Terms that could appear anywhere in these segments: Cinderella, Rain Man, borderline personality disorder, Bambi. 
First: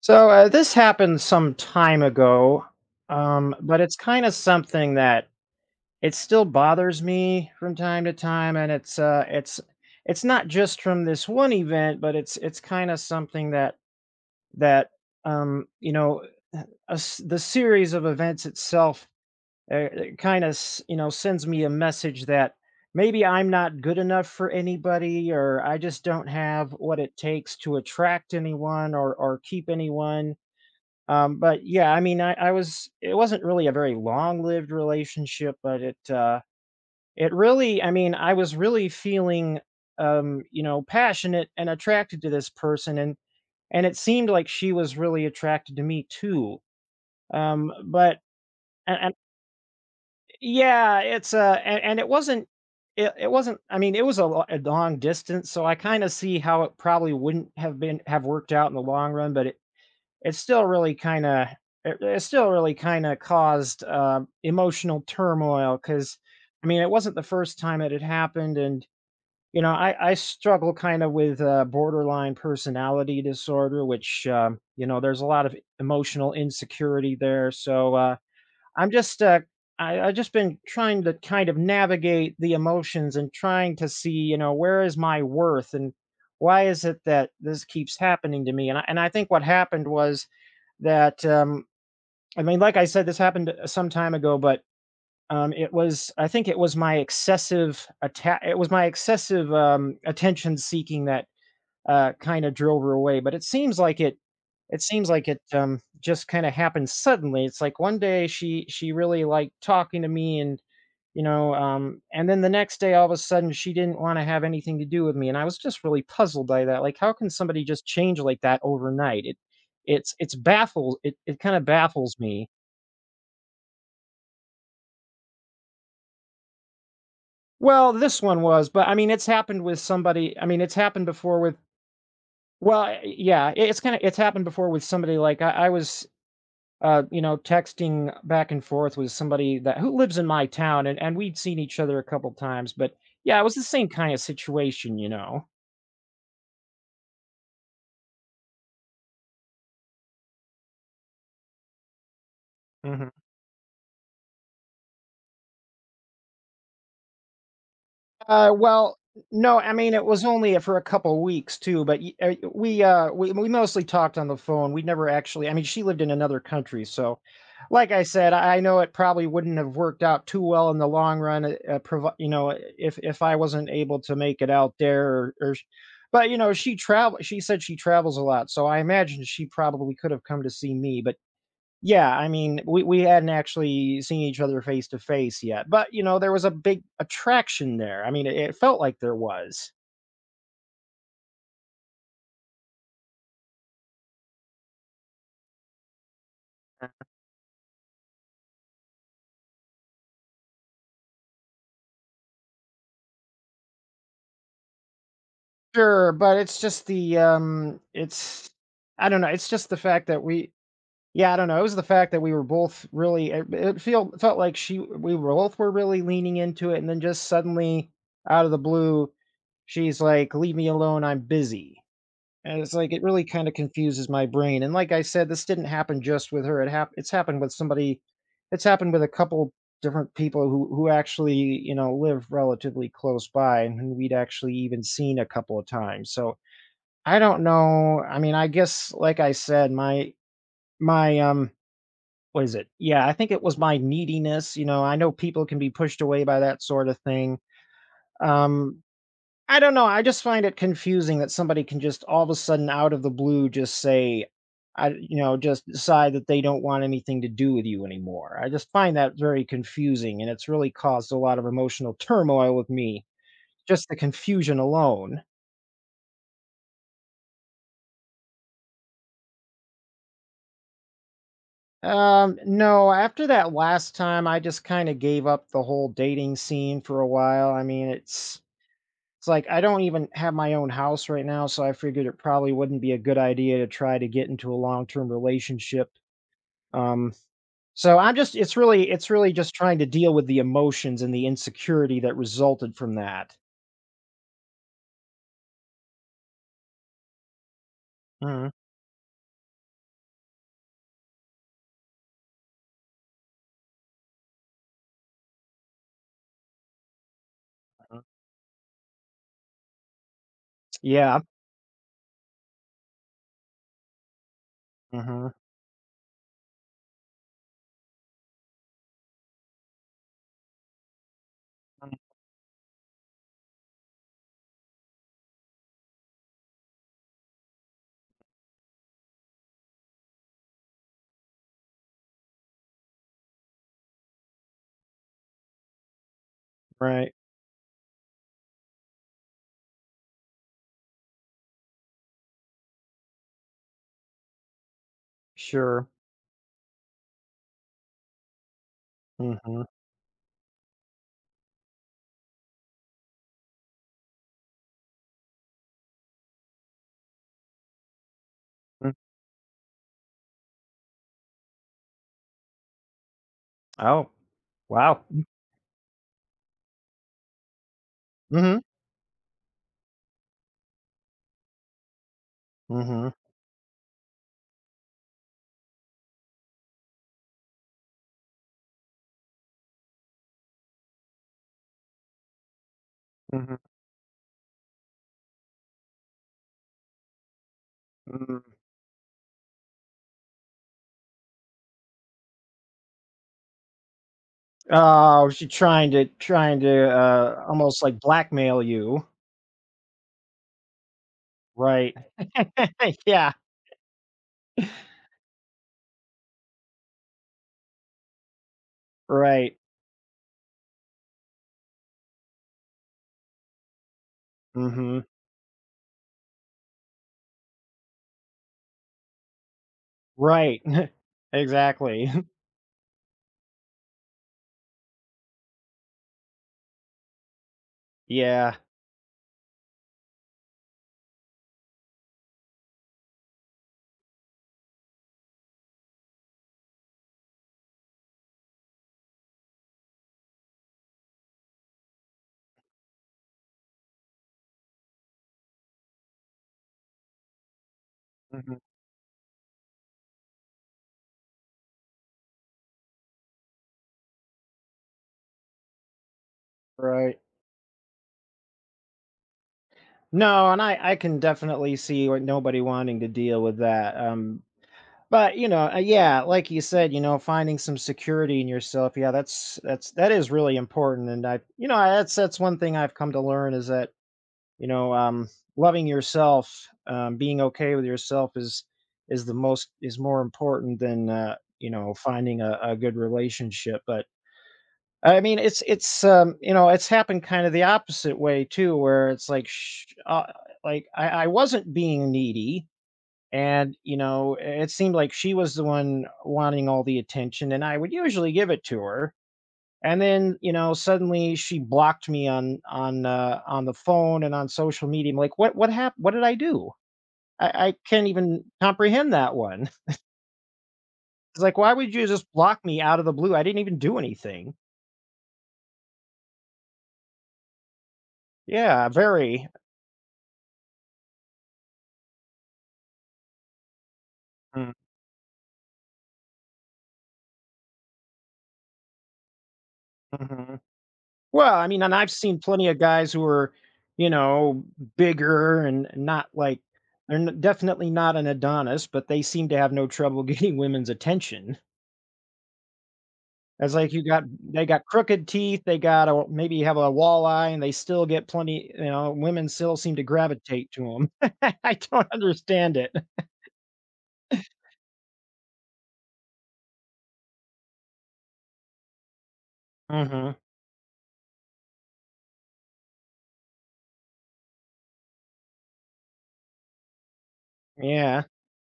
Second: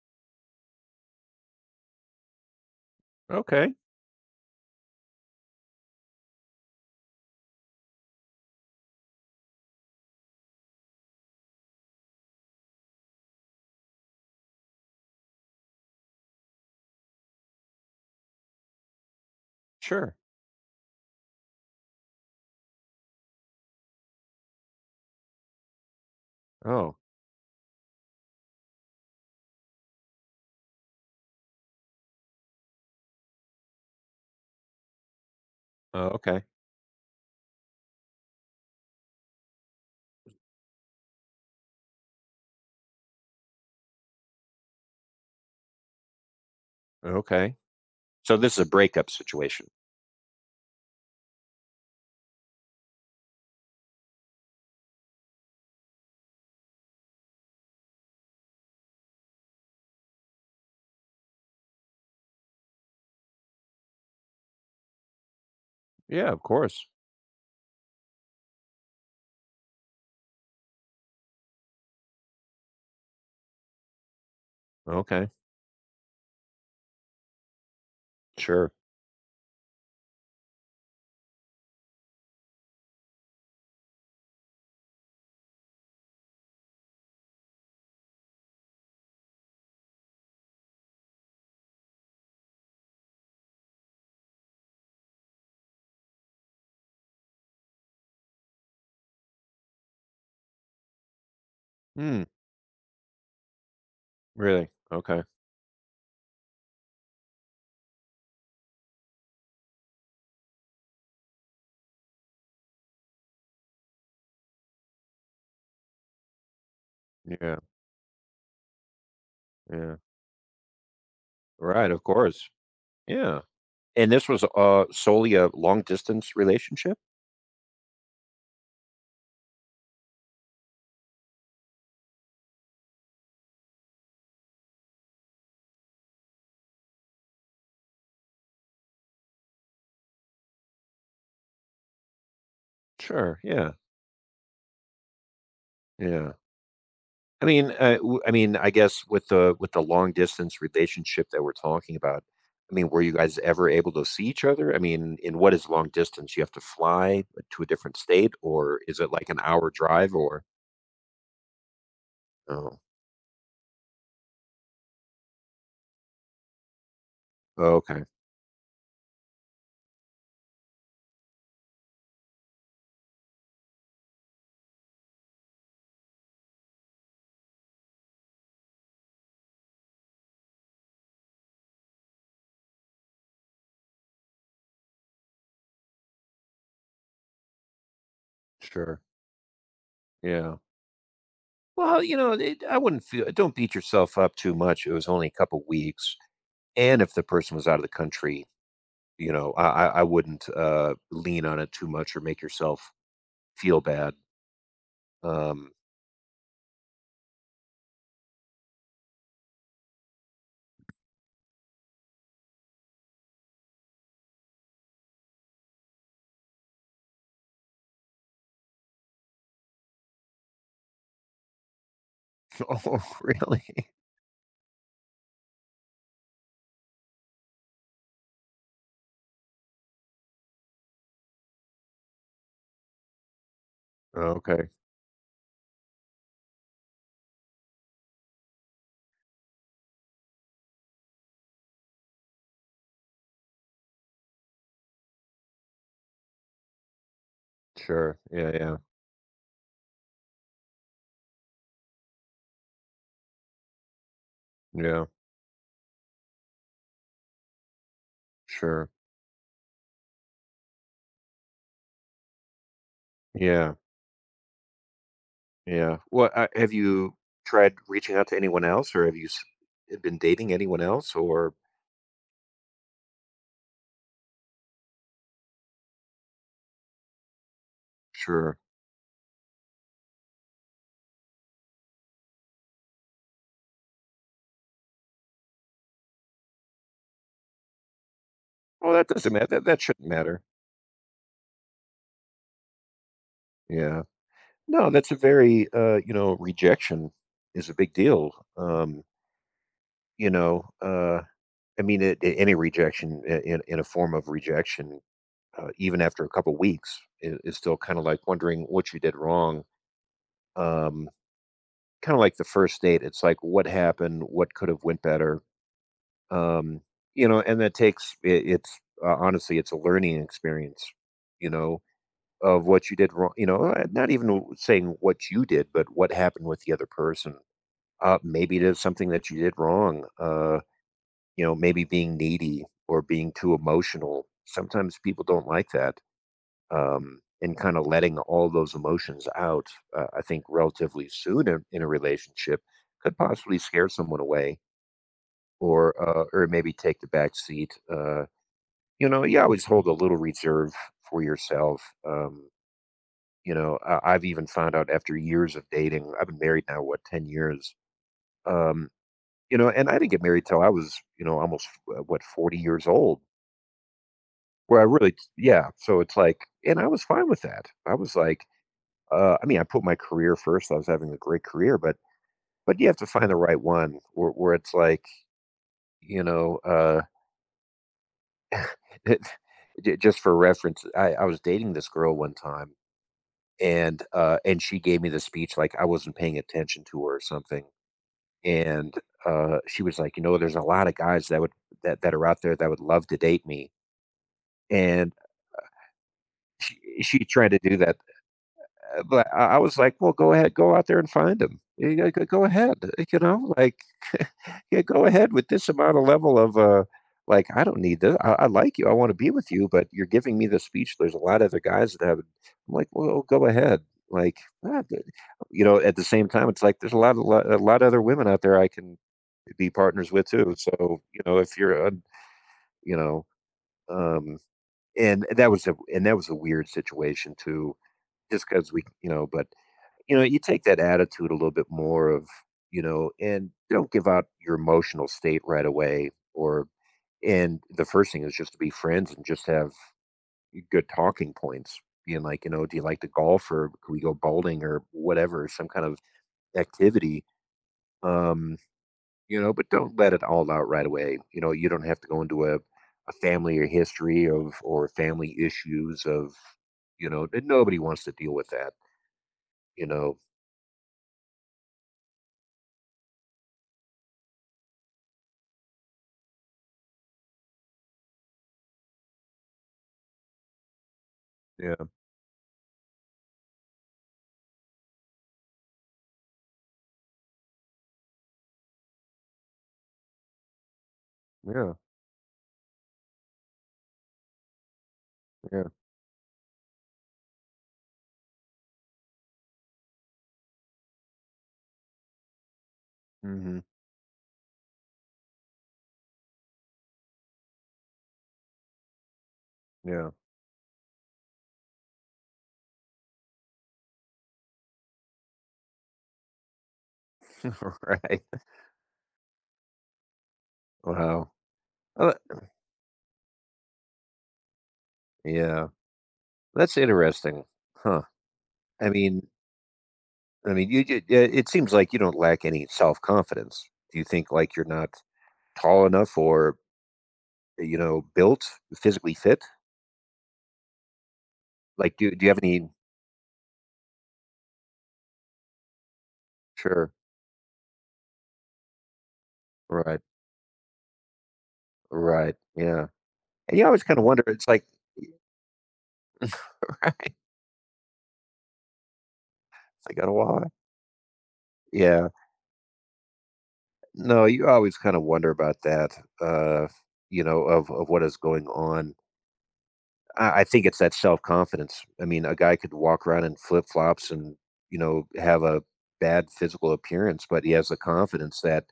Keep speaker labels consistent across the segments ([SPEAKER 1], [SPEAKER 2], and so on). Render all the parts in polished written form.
[SPEAKER 1] So this happened some time ago,
[SPEAKER 2] Okay,
[SPEAKER 1] but it's kind of something that it still bothers me from time to time, and it's not just from this one event, but it's kind of something that that you know a s the series of events itself uh,
[SPEAKER 2] sure.
[SPEAKER 1] kind of sends me a message that maybe I'm not good enough for anybody, or I just don't have
[SPEAKER 2] Oh,
[SPEAKER 1] what it takes to attract anyone or keep anyone. But yeah, I mean, I, wasn't really a very long-lived relationship, but it uh
[SPEAKER 2] okay,
[SPEAKER 1] it really, I mean, I was really feeling you know, passionate and attracted to this person and it seemed like she was really attracted to me too.
[SPEAKER 2] okay.
[SPEAKER 1] But
[SPEAKER 2] So this is a breakup
[SPEAKER 1] and
[SPEAKER 2] situation.
[SPEAKER 1] Yeah, it's and it wasn't it wasn't, I mean, it was a long distance, so I kind of see how it probably wouldn't have been have worked out in the long run, but it still really kind of it still really kind of caused emotional turmoil, because
[SPEAKER 2] Yeah, of
[SPEAKER 1] I mean
[SPEAKER 2] course.
[SPEAKER 1] it wasn't the first time it had happened. And you know, I struggle kind of with borderline personality disorder, which you know, there's a
[SPEAKER 2] Okay,
[SPEAKER 1] lot of emotional insecurity there. So
[SPEAKER 2] sure.
[SPEAKER 1] i'm just uh, I've just been trying to kind of navigate the emotions and trying to see, you know, where is my worth, and why is it that this keeps happening to me? And I think what happened was that, I mean, like I said, this happened some time ago, but, it was, I think it was my excessive atta it was my excessive, attention seeking that,
[SPEAKER 2] Hmm,
[SPEAKER 1] kinda drove her away, but it seems like it
[SPEAKER 2] really?
[SPEAKER 1] it seems
[SPEAKER 2] Okay.
[SPEAKER 1] like it, just kinda happened suddenly. It's like one day she really liked talking to me, and you know, um, and then the next day, all of a sudden, she didn't want to have anything to do with me, and I was just really puzzled by that. Like, how can
[SPEAKER 2] Yeah,
[SPEAKER 1] somebody just change like that overnight? it
[SPEAKER 2] yeah.
[SPEAKER 1] it's it's baffles it, it kind of
[SPEAKER 2] Right, of
[SPEAKER 1] baffles me.
[SPEAKER 2] course. Yeah. And this was solely a long distance relationship?
[SPEAKER 1] Well, this one was, but I mean, it's happened with somebody. I mean, it's happened before with it's kind of, it's happened before with somebody. Like I was you know, texting back and forth with somebody that who lives in my town, and we'd seen each other a couple times, but yeah,
[SPEAKER 2] Sure.
[SPEAKER 1] it was the
[SPEAKER 2] Yeah.
[SPEAKER 1] same kind of situation, you know.
[SPEAKER 2] Yeah. I mean, I mean, I guess with the long distance relationship that we're talking about, I mean, were you
[SPEAKER 1] Mhm.
[SPEAKER 2] guys ever able to see each other? I mean, in what is long distance? You have to fly to a different state,
[SPEAKER 1] Uh,
[SPEAKER 2] or
[SPEAKER 1] well,
[SPEAKER 2] is it like an
[SPEAKER 1] no,
[SPEAKER 2] hour
[SPEAKER 1] I mean, it
[SPEAKER 2] drive?
[SPEAKER 1] was
[SPEAKER 2] Or
[SPEAKER 1] only for a couple weeks too, but y- uh,
[SPEAKER 2] Oh,
[SPEAKER 1] we uh we we mostly talked on the phone. We never actually, I mean, she lived in another country, so
[SPEAKER 2] oh,
[SPEAKER 1] like I
[SPEAKER 2] okay,
[SPEAKER 1] said, I know it probably wouldn't have worked out too well in the long run, you know, if I wasn't able to make it out there, but you know, she said she travels a lot, so I imagine she probably could have come to see me. But yeah, I mean, we hadn't actually seen each other face to face yet, but, you know, there was a big attraction there. I mean, it felt like
[SPEAKER 2] sure,
[SPEAKER 1] there was.
[SPEAKER 2] yeah. Well, I wouldn't feel. Don't beat yourself up too much. It was only a couple weeks, and if the person was out of the country, I wouldn't lean on it too much or make yourself feel bad. Um,
[SPEAKER 1] Sure, but it's just the, it's I don't know, it's just the fact that we, yeah, I don't know, it was the fact that we were both really it it feel felt like she we were both were really leaning into it, and then just suddenly, out of the blue, she's like, "Leave me alone, I'm busy." And it's like, it
[SPEAKER 2] oh,
[SPEAKER 1] really kind of
[SPEAKER 2] really?
[SPEAKER 1] confuses my brain. And like I said, this didn't happen just with her. It's happened with somebody. It's happened with a couple different people who actually, you know, live relatively close by and who we'd
[SPEAKER 2] Oh,
[SPEAKER 1] actually
[SPEAKER 2] okay.
[SPEAKER 1] even seen a couple of times. So I don't know. I mean, I guess like I said, my, what is it? Yeah, I think it was my neediness. You know, I know people can be pushed away by that sort of thing.
[SPEAKER 2] Sure. Yeah, yeah.
[SPEAKER 1] Um, I don't know, I just find it confusing that somebody can just all of a sudden, out of the blue, just say,
[SPEAKER 2] Yeah.
[SPEAKER 1] just decide that they don't want anything to do with you anymore. I just
[SPEAKER 2] Sure.
[SPEAKER 1] find that very confusing, and it's really caused a lot of emotional turmoil with me,
[SPEAKER 2] Yeah.
[SPEAKER 1] just the confusion alone.
[SPEAKER 2] Yeah. Well, have you tried reaching out to anyone else or have you been dating anyone else or.
[SPEAKER 1] No, after that last time, I just kind of gave up the whole dating scene for a while. I mean, it's
[SPEAKER 2] Sure.
[SPEAKER 1] it's like I don't even have my own house right now, so I figured it probably wouldn't be a good idea to try to get into a long-term relationship. Um, so I'm just, it's really,
[SPEAKER 2] Well, that
[SPEAKER 1] it's
[SPEAKER 2] doesn't
[SPEAKER 1] really
[SPEAKER 2] matter.
[SPEAKER 1] just
[SPEAKER 2] That,
[SPEAKER 1] trying
[SPEAKER 2] that
[SPEAKER 1] to
[SPEAKER 2] shouldn't
[SPEAKER 1] deal with the
[SPEAKER 2] matter.
[SPEAKER 1] emotions and the insecurity that resulted from that.
[SPEAKER 2] Yeah. No, that's a very rejection is a big deal.
[SPEAKER 1] Mhm.
[SPEAKER 2] Um, you know, uh I mean any rejection in a form of rejection even after a couple weeks is still kind of like wondering what you did wrong. Um
[SPEAKER 1] Yeah.
[SPEAKER 2] Kinda like the first date, it's like, what happened? What could have went
[SPEAKER 1] Mhm.
[SPEAKER 2] better? Um, and that takes it's, honestly, it's a learning experience, you know, of what you did wrong not even saying what you did, but what happened with the other person. Maybe it is something that you did wrong, maybe being needy or being too emotional. Sometimes people don't like that
[SPEAKER 1] Right.
[SPEAKER 2] and kind of letting all those emotions out, I think relatively soon in a relationship could possibly scare someone away
[SPEAKER 1] Sure.
[SPEAKER 2] or maybe take the back seat. You always
[SPEAKER 1] Mhm.
[SPEAKER 2] hold a little reserve for yourself. Um, I've even found out after years of dating, I've been married now, what, 10 years? Um,
[SPEAKER 1] Mm.
[SPEAKER 2] and I didn't get married till I was, almost, what, 40 years old,
[SPEAKER 1] Oh,
[SPEAKER 2] where I
[SPEAKER 1] wow.
[SPEAKER 2] really, yeah. So it's like, and I was fine with that. I was like,
[SPEAKER 1] Mhm.
[SPEAKER 2] I mean, I put my career first. I was having a great career, but you have to
[SPEAKER 1] Mhm.
[SPEAKER 2] find the right one where, it's like you know. Uh, just for reference, I was dating this girl one time,
[SPEAKER 1] Mhm.
[SPEAKER 2] and and she gave me the speech like I wasn't paying attention to her or something,
[SPEAKER 1] Mm.
[SPEAKER 2] and she was like, there's a lot of guys that are out there that would love to date me, and
[SPEAKER 1] Oh, she trying to trying to
[SPEAKER 2] she tried to do
[SPEAKER 1] almost
[SPEAKER 2] that
[SPEAKER 1] like blackmail you,
[SPEAKER 2] but I was like, well, go ahead, go out there and find him.
[SPEAKER 1] right?
[SPEAKER 2] You know, go ahead,
[SPEAKER 1] Yeah,
[SPEAKER 2] like, yeah, go ahead with this amount of level of, like, I don't need this. I like you. I want to be with
[SPEAKER 1] right.
[SPEAKER 2] you, but you're giving me the speech. There's a lot of other guys that have. I'm like, well, go ahead. Like, ah, d-
[SPEAKER 1] Mhm.
[SPEAKER 2] at the same time, it's like there's a lot of other women out there I can be partners with too.
[SPEAKER 1] Right.
[SPEAKER 2] So if you're,
[SPEAKER 1] Exactly.
[SPEAKER 2] you know, um, and that was a weird situation too, just
[SPEAKER 1] Yeah.
[SPEAKER 2] because we, but you take that attitude a little bit more of, and don't give out your emotional state right away or and the first thing is just to be friends and just have good talking points. Being like, do you like to golf or can we go bowling or whatever, some kind of activity. Um,
[SPEAKER 1] Mhm.
[SPEAKER 2] but don't let it all out right away. You don't have to go into a family or history of or family issues of,
[SPEAKER 1] Right.
[SPEAKER 2] that nobody wants to deal with that, you know.
[SPEAKER 1] No, and I can definitely see what nobody wanting to deal with that. But you know, yeah, like you said, you know, finding some security in yourself. Yeah, that's that is really important. And I, you know,
[SPEAKER 2] Yeah,
[SPEAKER 1] that's one thing I've come to learn, is that you know, loving yourself, being okay with yourself is the most is more important than you
[SPEAKER 2] yeah,
[SPEAKER 1] know, finding a good relationship. But I mean,
[SPEAKER 2] yeah.
[SPEAKER 1] it's, you know, it's happened kind of the opposite way too, where it's like, sh like I wasn't being needy,
[SPEAKER 2] Hmm.
[SPEAKER 1] and, you know, it seemed like she was the one wanting all the attention, and I would usually give it to her, and
[SPEAKER 2] Yeah.
[SPEAKER 1] then, you know, suddenly she blocked me on the phone and on social media. I'm like, what happened? What did I do?" I can't
[SPEAKER 2] Right.
[SPEAKER 1] even comprehend that one.
[SPEAKER 2] Wow.
[SPEAKER 1] It's like, "Why would you
[SPEAKER 2] Uh,
[SPEAKER 1] just block me out of the blue? I didn't even do anything."
[SPEAKER 2] yeah. That's interesting. Huh.
[SPEAKER 1] Yeah,
[SPEAKER 2] I mean
[SPEAKER 1] very.
[SPEAKER 2] I mean, you ju yeah, it seems like you don't lack any self-confidence. Do you think, like, you're
[SPEAKER 1] Mm,
[SPEAKER 2] not tall enough or, built, physically fit?
[SPEAKER 1] mhm. Well, I mean, and
[SPEAKER 2] Like, do
[SPEAKER 1] I've
[SPEAKER 2] do you have
[SPEAKER 1] seen
[SPEAKER 2] any.
[SPEAKER 1] plenty of guys who are, you know, bigger and not like
[SPEAKER 2] Sure.
[SPEAKER 1] they're definitely not an Adonis, but they seem to have no
[SPEAKER 2] Right.
[SPEAKER 1] trouble getting women's attention.
[SPEAKER 2] Right. Yeah. And you
[SPEAKER 1] It's
[SPEAKER 2] always
[SPEAKER 1] like
[SPEAKER 2] kinda
[SPEAKER 1] you
[SPEAKER 2] wonder,
[SPEAKER 1] got
[SPEAKER 2] it's like.
[SPEAKER 1] they got crooked teeth, they got a, maybe have a
[SPEAKER 2] Right.
[SPEAKER 1] walleye, and they still get plenty. You know, women still
[SPEAKER 2] It's
[SPEAKER 1] seem to
[SPEAKER 2] like, "Oh, why?"
[SPEAKER 1] gravitate to them. I don't
[SPEAKER 2] Yeah.
[SPEAKER 1] understand it.
[SPEAKER 2] No, you always kinda wonder about that, uh, of what is going on.
[SPEAKER 1] Hmm.
[SPEAKER 2] I think it's that self confidence. I mean, a guy could walk around in flip flops and have a bad physical appearance, but he has the
[SPEAKER 1] Yeah,
[SPEAKER 2] confidence that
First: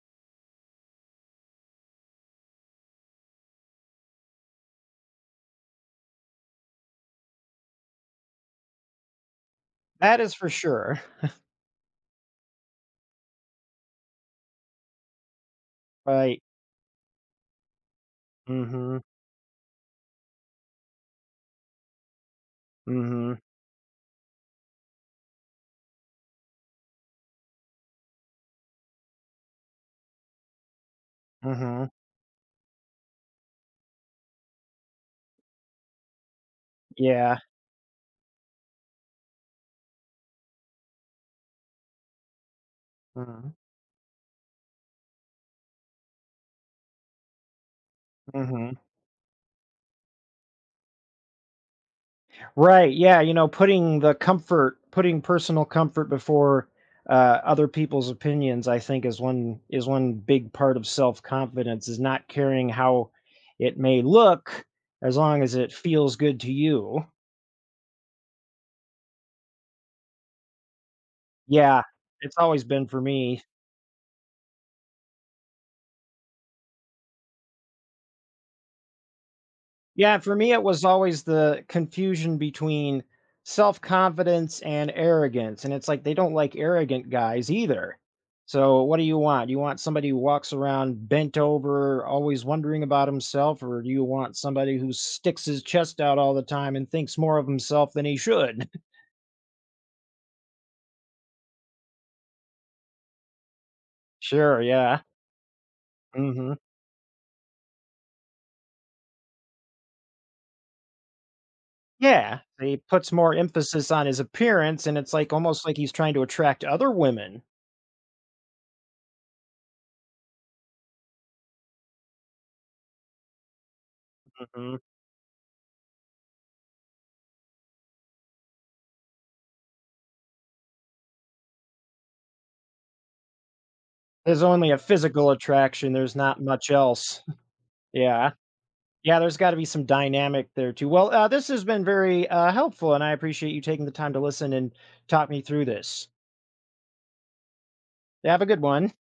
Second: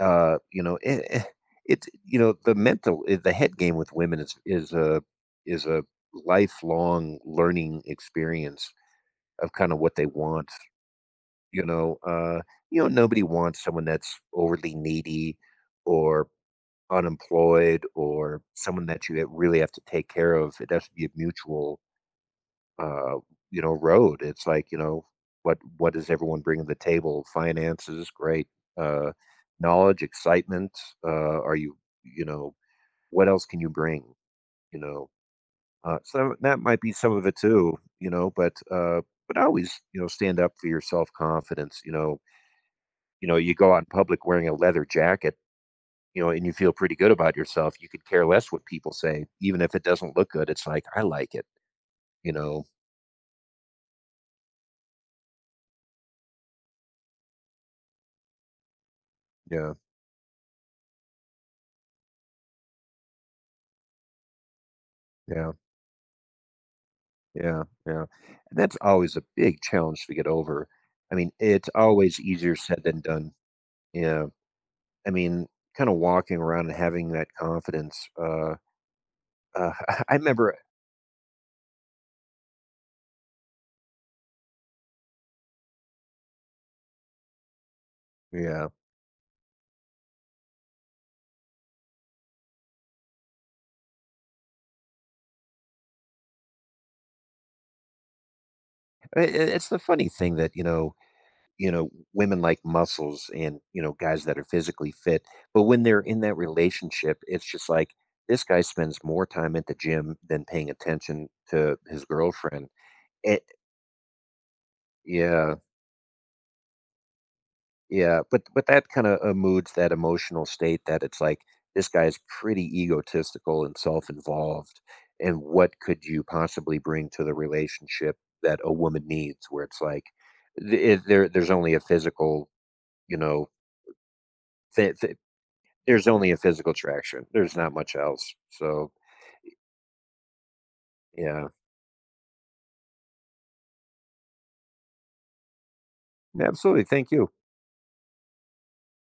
[SPEAKER 2] uh, you know eh, eh, it's the head game with women is a lifelong learning experience of kind of what they
[SPEAKER 1] that is
[SPEAKER 2] want.
[SPEAKER 1] for sure.
[SPEAKER 2] You know, uh, nobody wants someone that's overly needy or
[SPEAKER 1] Right.
[SPEAKER 2] unemployed or someone
[SPEAKER 1] Mm-hmm.
[SPEAKER 2] that you really have to take care of. It has to be a mutual uh,
[SPEAKER 1] Mm-hmm.
[SPEAKER 2] road. It's like, what does everyone bring to the table? Finances, great. Uh, knowledge, excitement. Are you,
[SPEAKER 1] Mm-hmm.
[SPEAKER 2] you know, what else can you bring? You know, so that might be some of it
[SPEAKER 1] Yeah.
[SPEAKER 2] too. But always, stand up for your self confidence.
[SPEAKER 1] Mm-hmm.
[SPEAKER 2] You go out in public wearing a leather jacket. And you feel pretty good about yourself. You could care less what people say, even if it doesn't look good. It's like I like it. You know,
[SPEAKER 1] Right. Yeah. You know, putting the comfort, putting personal comfort before other people's opinions, I think,
[SPEAKER 2] yeah,
[SPEAKER 1] is one big part of self confidence. Is not caring how it may look, as long
[SPEAKER 2] yeah.
[SPEAKER 1] as it feels good to you.
[SPEAKER 2] Yeah, yeah. And that's always a big challenge to get over. I mean, it's
[SPEAKER 1] Yeah,
[SPEAKER 2] always
[SPEAKER 1] it's
[SPEAKER 2] easier
[SPEAKER 1] always
[SPEAKER 2] said
[SPEAKER 1] been
[SPEAKER 2] than
[SPEAKER 1] for
[SPEAKER 2] done.
[SPEAKER 1] me.
[SPEAKER 2] Yeah. I mean, kind of walking around and having that confidence. Uh, I
[SPEAKER 1] Yeah, for me,
[SPEAKER 2] remember.
[SPEAKER 1] it was always the confusion between self confidence and arrogance. And it's like they don't like arrogant guys either.
[SPEAKER 2] Yeah,
[SPEAKER 1] So, what do you want? You want somebody who walks around bent over, always wondering about himself, or do you want somebody who sticks his chest out all the time and thinks more of himself than he should?
[SPEAKER 2] it's the funny thing that women like muscles and guys that are
[SPEAKER 1] Sure,
[SPEAKER 2] physically
[SPEAKER 1] yeah.
[SPEAKER 2] fit. But when they're in that
[SPEAKER 1] Hmm.
[SPEAKER 2] relationship, it's just like this guy spends more time at the gym than paying attention to his
[SPEAKER 1] Yeah,
[SPEAKER 2] girlfriend.
[SPEAKER 1] he puts more
[SPEAKER 2] It,
[SPEAKER 1] emphasis on his appearance, and it's like
[SPEAKER 2] yeah,
[SPEAKER 1] almost like he's trying to attract other women.
[SPEAKER 2] yeah, but that kinda, moods that emotional state that it's like, this guy's pretty egotistical and
[SPEAKER 1] Hmm.
[SPEAKER 2] self-involved, and what could you possibly bring to the relationship that a woman needs? Where it's like, the I there there's only a physical, you know,
[SPEAKER 1] There's only a
[SPEAKER 2] th th
[SPEAKER 1] physical attraction,
[SPEAKER 2] there's
[SPEAKER 1] there's
[SPEAKER 2] only a
[SPEAKER 1] not much
[SPEAKER 2] physical
[SPEAKER 1] else.
[SPEAKER 2] attraction, there's not much
[SPEAKER 1] Yeah.
[SPEAKER 2] else, so,
[SPEAKER 1] Yeah, there's gotta be some dynamic there too. Well, this
[SPEAKER 2] yeah.
[SPEAKER 1] has been very, helpful, and I appreciate you taking the time to listen and talk me through this.
[SPEAKER 2] Absolutely, thank you.
[SPEAKER 1] Have a good one.